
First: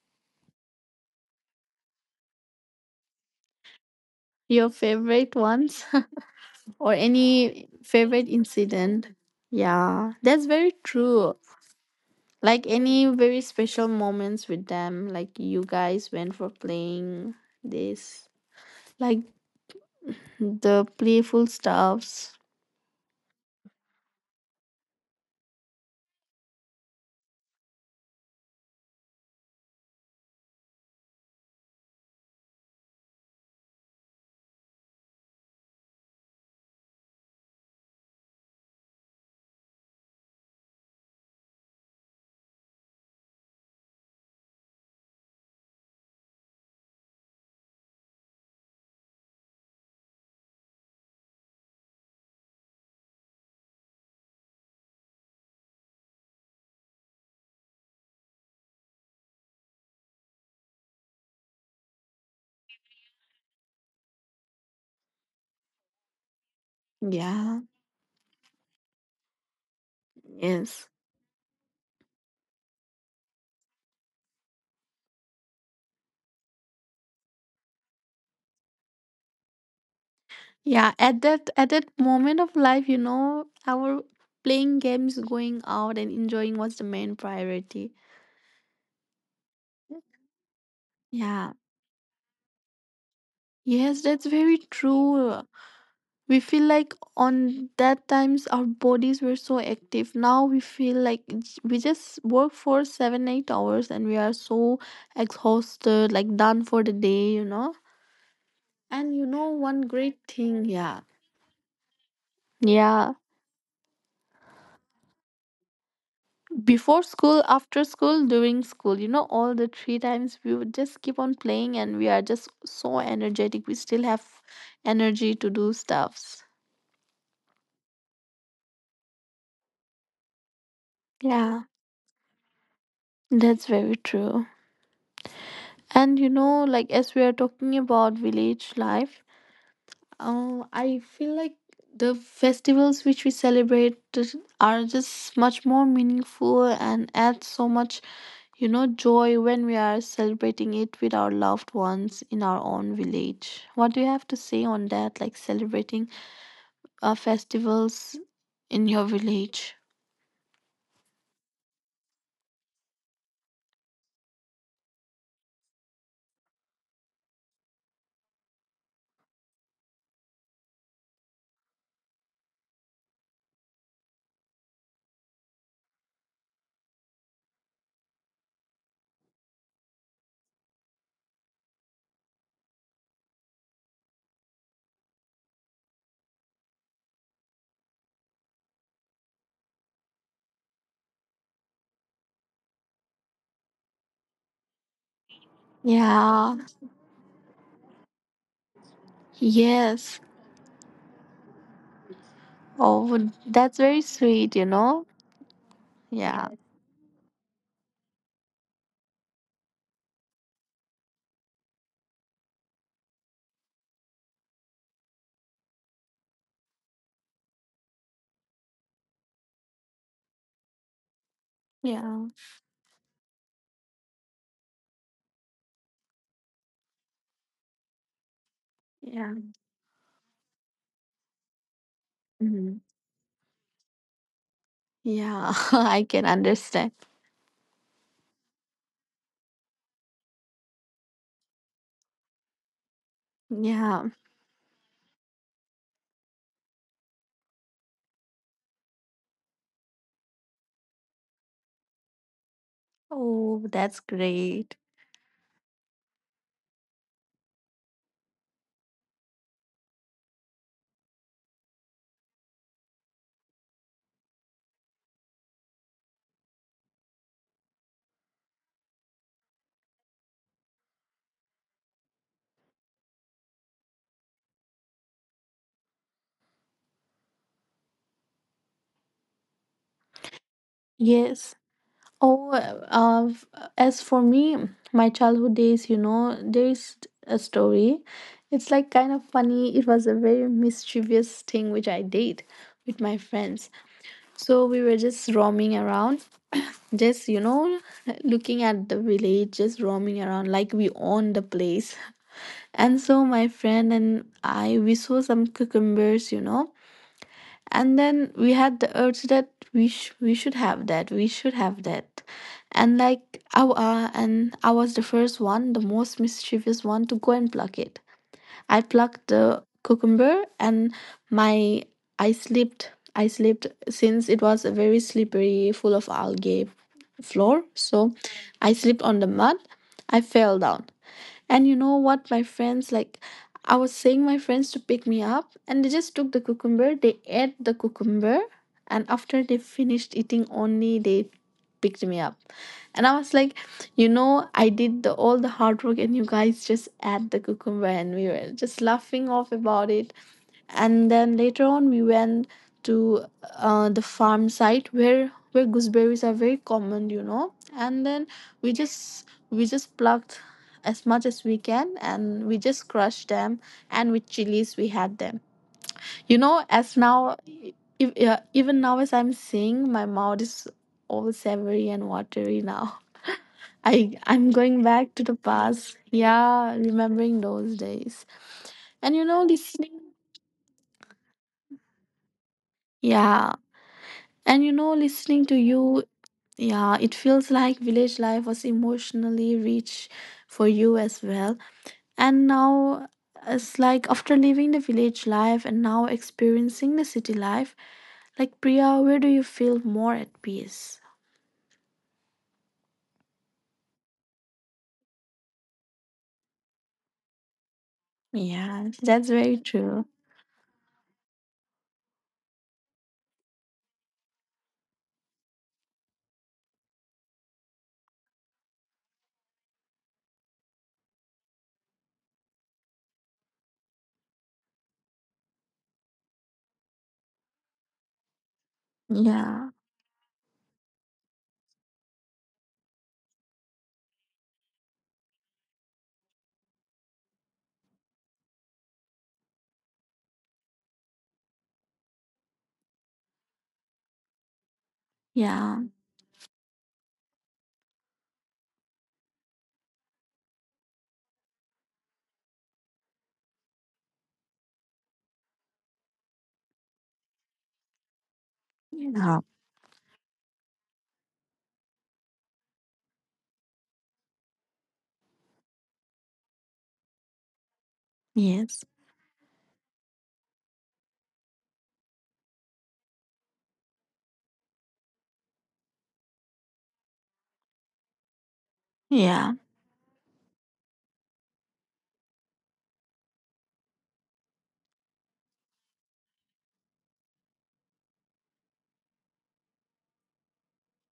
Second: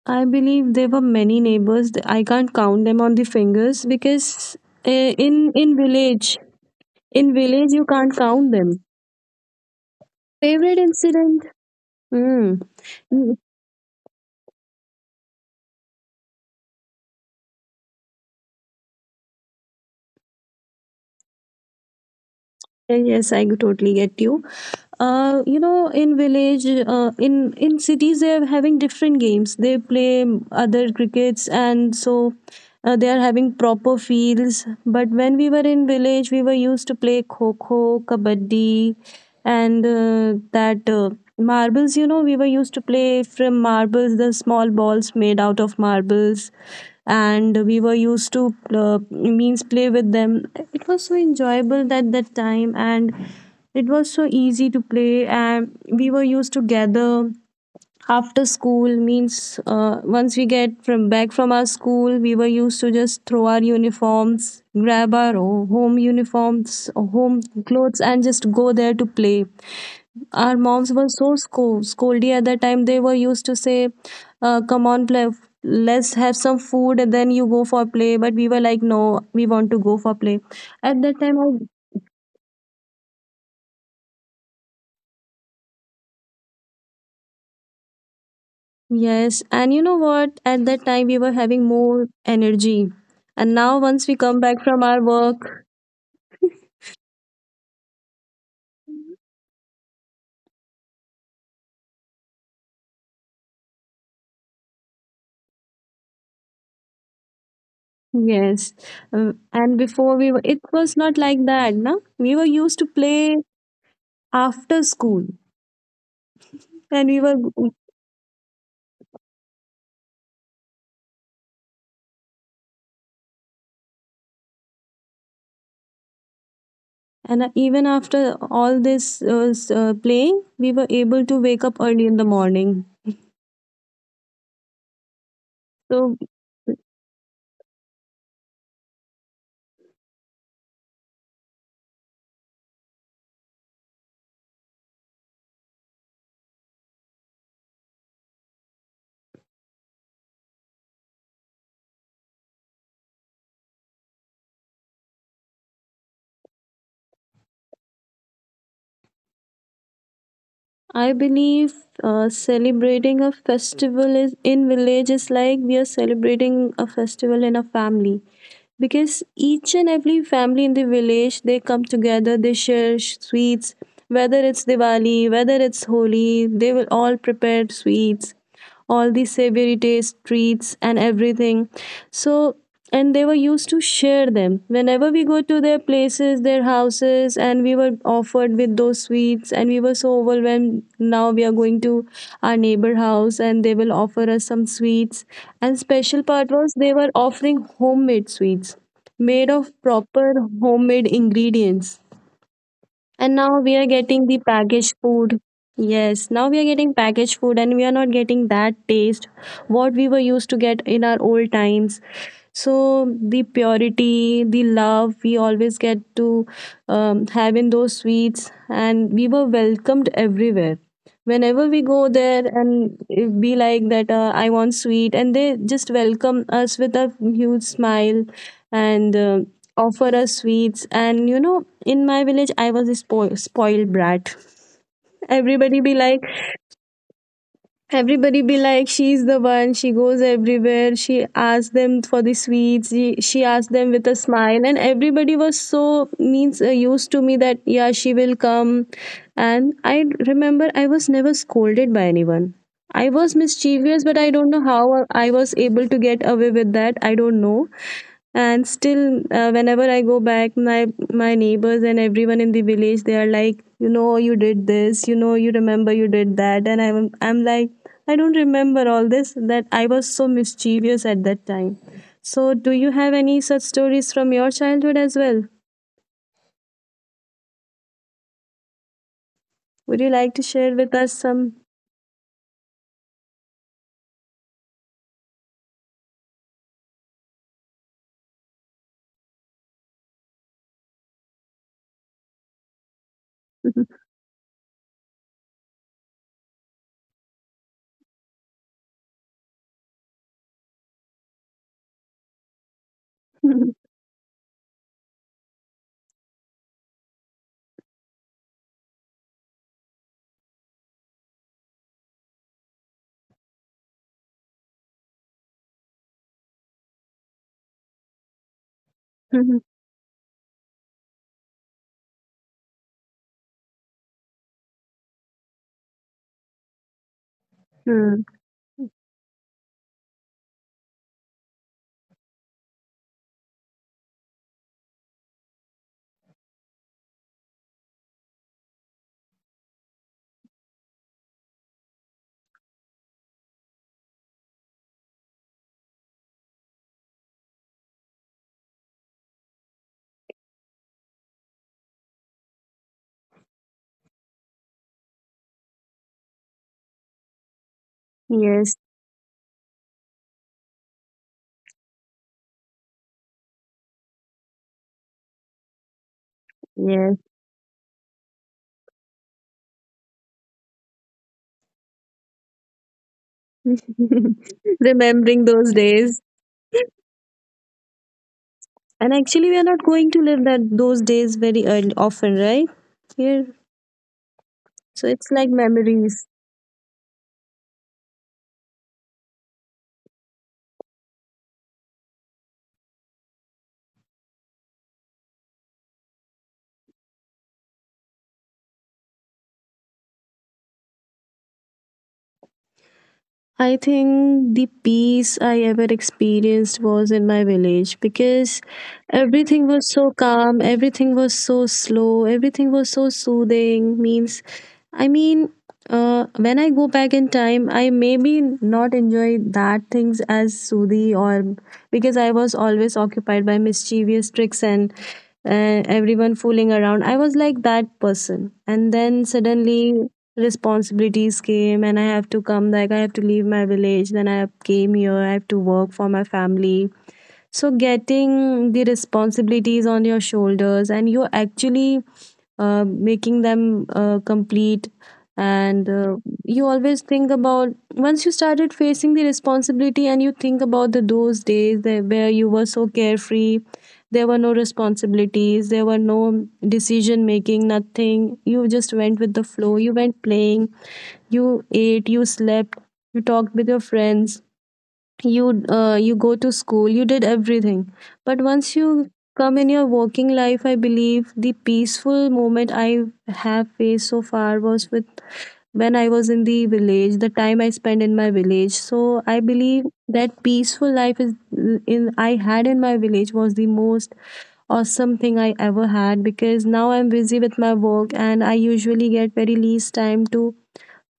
Speaker 2: I believe there were many neighbors. I can't count them on the fingers because
Speaker 1: Your favorite
Speaker 2: in
Speaker 1: ones?
Speaker 2: village,
Speaker 1: Or
Speaker 2: in
Speaker 1: any
Speaker 2: village you can't
Speaker 1: favorite
Speaker 2: count them.
Speaker 1: incident. Yeah, that's very
Speaker 2: Favorite
Speaker 1: true.
Speaker 2: incident? Hmm.
Speaker 1: Like any very
Speaker 2: Mm,
Speaker 1: special moments with them, like you guys went for playing this, like the playful stuffs.
Speaker 2: yes, I totally get you. Uh, you know, in village, in cities they are having different games they play, other crickets and so, they are having proper fields. But when we were in village, we were used to play kho kho, kabaddi, and that marbles. You know, we were used to play from marbles, the small balls made out of marbles, and we were used to means play with them. It was so enjoyable at that time, and it was so easy to play, and we were used to gather after school. Means once we get from back from our school, we were used to just throw our uniforms, grab our home uniforms, home
Speaker 1: Yeah,
Speaker 2: clothes, and just go there to play. Our
Speaker 1: yes.
Speaker 2: moms were so scoldy at that time. They were used to say, "Come on, play. Let's have some food, and then you go for play." But we were like, "No, we want to go for play."
Speaker 1: Yeah,
Speaker 2: At
Speaker 1: at
Speaker 2: that time,
Speaker 1: that
Speaker 2: I
Speaker 1: at that moment of life, you know, our playing games, going out and enjoying was the main priority.
Speaker 2: yes, and you know what? At that time, we were
Speaker 1: Yeah.
Speaker 2: having more energy, and now
Speaker 1: Yes,
Speaker 2: once we
Speaker 1: that's
Speaker 2: come
Speaker 1: very
Speaker 2: back from our
Speaker 1: true.
Speaker 2: work.
Speaker 1: We feel like on that times our bodies were so active. Now we feel like we just work for 7 8 hours and we are so exhausted, like done for the day, you know.
Speaker 2: Yes.
Speaker 1: And you know, one
Speaker 2: And
Speaker 1: great
Speaker 2: before we were,
Speaker 1: thing.
Speaker 2: it was
Speaker 1: Yeah,
Speaker 2: not like that, no? We were used to
Speaker 1: yeah,
Speaker 2: play after school,
Speaker 1: before
Speaker 2: and we
Speaker 1: school,
Speaker 2: were.
Speaker 1: after school, during school, you know, all the three times we would just keep on playing and we are just so energetic, we still have energy to do stuffs.
Speaker 2: And even after all this playing, we were able to
Speaker 1: Yeah,
Speaker 2: wake up early in the morning.
Speaker 1: that's very true. And
Speaker 2: So
Speaker 1: you know, like as we are talking about village life, I feel like the festivals which we celebrate are just much more meaningful and add so much, you know, joy when we are celebrating it with our loved ones in our own village. What do you have to say on that? Like celebrating festivals in your village?
Speaker 2: I believe celebrating a festival is in village is like we are celebrating a festival in a family, because each and every family in the village, they come together, they share sweets. Whether it's Diwali, whether it's Holi, they will all prepare sweets, all the savory taste treats and everything. So, and they were used to share them whenever we go to their places, their houses, and we were offered with those sweets, and we were so overwhelmed. Now we are going to our neighbor house and they will offer us some sweets, and special part
Speaker 1: Yeah.
Speaker 2: was they were offering homemade sweets made of
Speaker 1: Yes.
Speaker 2: proper homemade ingredients.
Speaker 1: Oh,
Speaker 2: And now we
Speaker 1: that's
Speaker 2: are
Speaker 1: very
Speaker 2: getting the
Speaker 1: sweet, you
Speaker 2: packaged
Speaker 1: know?
Speaker 2: food. Yes,
Speaker 1: Yeah.
Speaker 2: now we are getting packaged food and we are not getting that taste what we were used to get in our old times. So the purity, the love we always get to have in those sweets, and we were welcomed everywhere. Whenever we go
Speaker 1: Yeah.
Speaker 2: there and it be like that, I want sweet, and they just welcome us with a huge smile and.
Speaker 1: Yeah.
Speaker 2: Offer us sweets. And you know, in my village I
Speaker 1: Mhm.
Speaker 2: was a spoiled brat.
Speaker 1: Yeah,
Speaker 2: Everybody be
Speaker 1: I
Speaker 2: like,
Speaker 1: can understand.
Speaker 2: everybody be like, she's the one. She goes everywhere. She asks them for the sweets. She asks them with
Speaker 1: Yeah.
Speaker 2: a smile, and everybody was so means used to me that yeah, she will come. And I remember I was never scolded by anyone. I was
Speaker 1: Oh, that's
Speaker 2: mischievous, but I don't know
Speaker 1: great.
Speaker 2: how I was able to get away with that. I don't know. And still whenever I go back, my neighbors and everyone in the village, they are like, you did this, you remember you did that. And I'm like, I don't remember all this, that I was so mischievous at that time. So, do you have any such stories from your childhood as well? Would you like to share with us
Speaker 1: Yes.
Speaker 2: some?
Speaker 1: Oh, as for me, my childhood days, you know, there is a story. It's like kind of funny. It was a very mischievous thing which I did with my friends. So we were just roaming around, just, you know, looking at the village, just roaming around like we own the place. And so my friend and I, we saw some cucumbers, you know, and then we had the urge that we should have that, we should have that. And I was the first one, the most mischievous one, to go and pluck it. I plucked the cucumber and my I slipped, since it was a very slippery, full of algae floor. So
Speaker 2: Hmm.
Speaker 1: I slipped on the mud, I fell down, and you know what, my friends, like, I was saying my friends to pick me up and they just took the cucumber, they ate the cucumber, and after they finished eating only they picked me up. And I was like, you know, I did the all the hard work and you guys just ate the cucumber, and we were just laughing off about it. And then later on we went to the farm site where gooseberries are very common, you know. And then
Speaker 2: Yes,
Speaker 1: we just plucked as much as we can, and we just crushed them and with chilies we had them, you know. As
Speaker 2: yes.
Speaker 1: now, if, even now as I'm saying, my mouth is all savory and watery now. I'm going back to the
Speaker 2: Remembering those
Speaker 1: past.
Speaker 2: days.
Speaker 1: Yeah, remembering those days.
Speaker 2: And
Speaker 1: and you
Speaker 2: actually,
Speaker 1: know
Speaker 2: we are not
Speaker 1: listening
Speaker 2: going to live that those days very early, often, right? Here,
Speaker 1: yeah And you know,
Speaker 2: so it's like
Speaker 1: listening to you,
Speaker 2: memories.
Speaker 1: yeah, it feels like village life was emotionally rich for you as well. And now it's like after living the village life and now experiencing the city life, like Priya, where do you feel more at peace?
Speaker 2: I think the peace I ever experienced was in my village because
Speaker 1: Yeah, that's very
Speaker 2: everything was so
Speaker 1: true.
Speaker 2: calm, everything was so slow, everything was so soothing. Means, I mean, when I go back in time, I maybe not enjoy that things as soothing, or because I was always occupied by mischievous tricks and everyone fooling around. I was like that person, and then
Speaker 1: Yeah,
Speaker 2: suddenly responsibilities came, and I have to come, like I have to leave my village, then I came here, I have to work for my family. So getting the responsibilities on your shoulders, and you're actually making them complete,
Speaker 1: yeah,
Speaker 2: and you always think about, once you started facing the responsibility, and you think about the those days that, where you were so carefree, there were no responsibilities, there were no decision making, nothing, you just went with the
Speaker 1: yeah,
Speaker 2: flow, you went playing, you ate, you slept, you talked with your friends, you you go to school, you did everything. But once
Speaker 1: yes,
Speaker 2: you come in your working life, I believe the peaceful moment I have faced so far was with, when I was in the village, the time I spent in my village. So I
Speaker 1: yeah,
Speaker 2: believe that peaceful life is in, I had in my village, was the most awesome thing I ever had, because now I'm busy with my work and I usually get very least time to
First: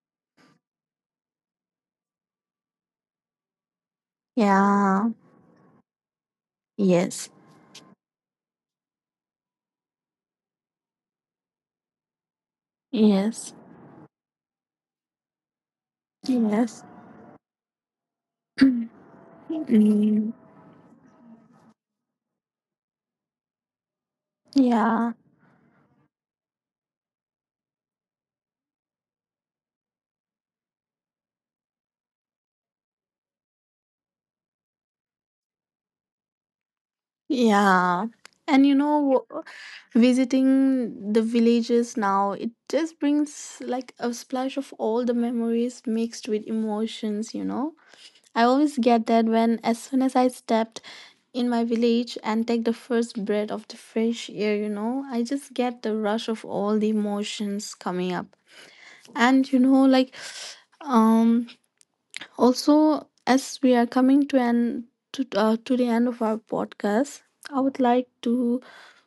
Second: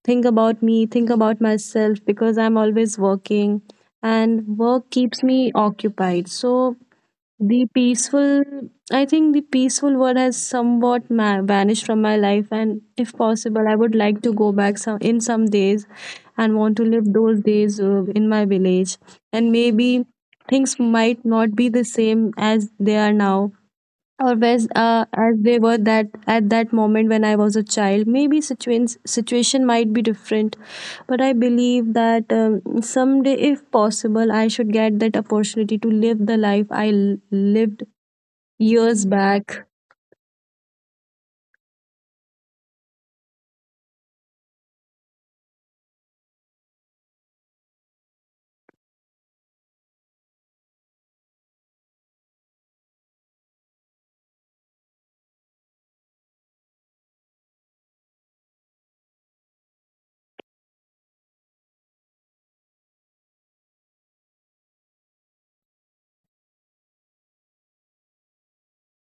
Speaker 2: think about me, think about myself, because I'm always working, and work
Speaker 1: yeah,
Speaker 2: keeps me occupied. So
Speaker 1: yes,
Speaker 2: the peaceful, I think the peaceful word has somewhat ma- vanished from my life. And if
Speaker 1: yes,
Speaker 2: possible, I would like to go back some in some days and want to
Speaker 1: yes,
Speaker 2: live those days in my village. And maybe
Speaker 1: mm,
Speaker 2: things might not be the same as they are now always
Speaker 1: yeah.
Speaker 2: as they were that at that moment when I was a child, maybe situation might be different, but I believe that someday if possible I should get that opportunity to live the life I l- lived
Speaker 1: Yeah. And you
Speaker 2: years
Speaker 1: know,
Speaker 2: back.
Speaker 1: visiting the villages now, it just brings like a splash of all the memories mixed with emotions, you know. I always get that when, as soon as I stepped in my village and take the first breath of the fresh air, you know, I just get the rush of all the emotions coming up. And you know, um, also, as we are coming to to the end of our podcast, I would like to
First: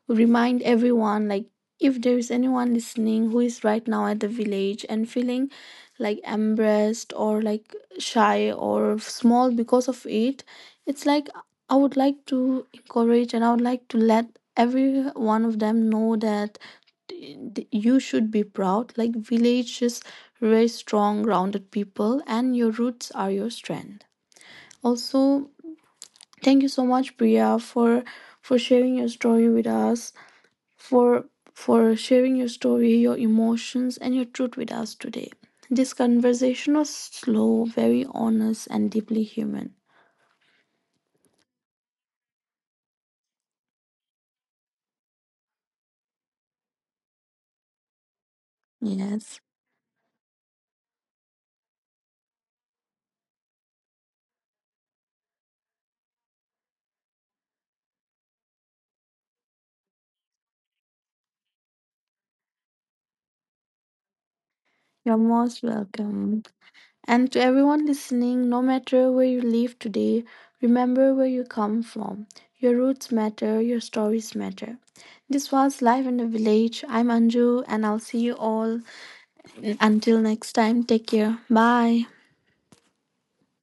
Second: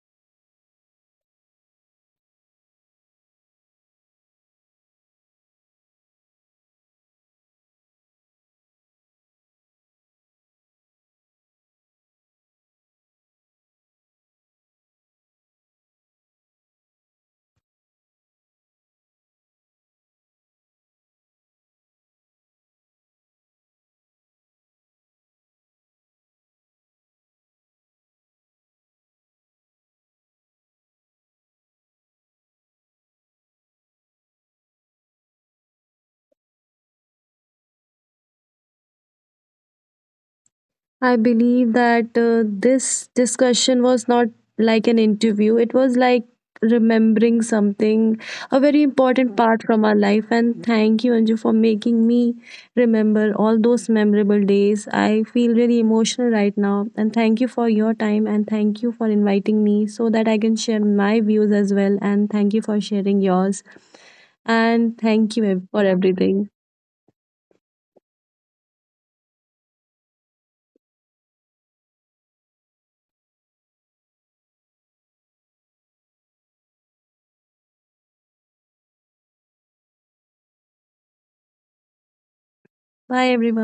Speaker 1: remind everyone, like, if there is anyone listening who is right now at the village and feeling like embarrassed or like shy or small because of it, it's like, I would like to encourage, and I would like to let every one of them know that you should be proud. Like villages raise strong, grounded people, and your roots are your strength. Also, thank you so much, Priya, for sharing your story with us, for sharing your story, your emotions, and your truth with us today. This conversation was slow, very honest, and deeply human.
Speaker 2: I believe that this discussion was not like an interview. It was like remembering something, a very important
Speaker 1: Yes,
Speaker 2: part from our life. And thank you, Anju, for making me remember all those memorable days. I feel really emotional right now. And thank you for your time. And thank you for inviting me so that I can share my views as well. And thank you for sharing yours. And
Speaker 1: you're
Speaker 2: thank you
Speaker 1: most
Speaker 2: ev- for
Speaker 1: welcome.
Speaker 2: everything.
Speaker 1: And to everyone listening, no matter where you live today, remember where you come from. Your roots matter, your stories matter. This was Live in the Village. I'm Anju, and I'll see you all until next time. Take care. Bye.
Speaker 2: Bye, everyone.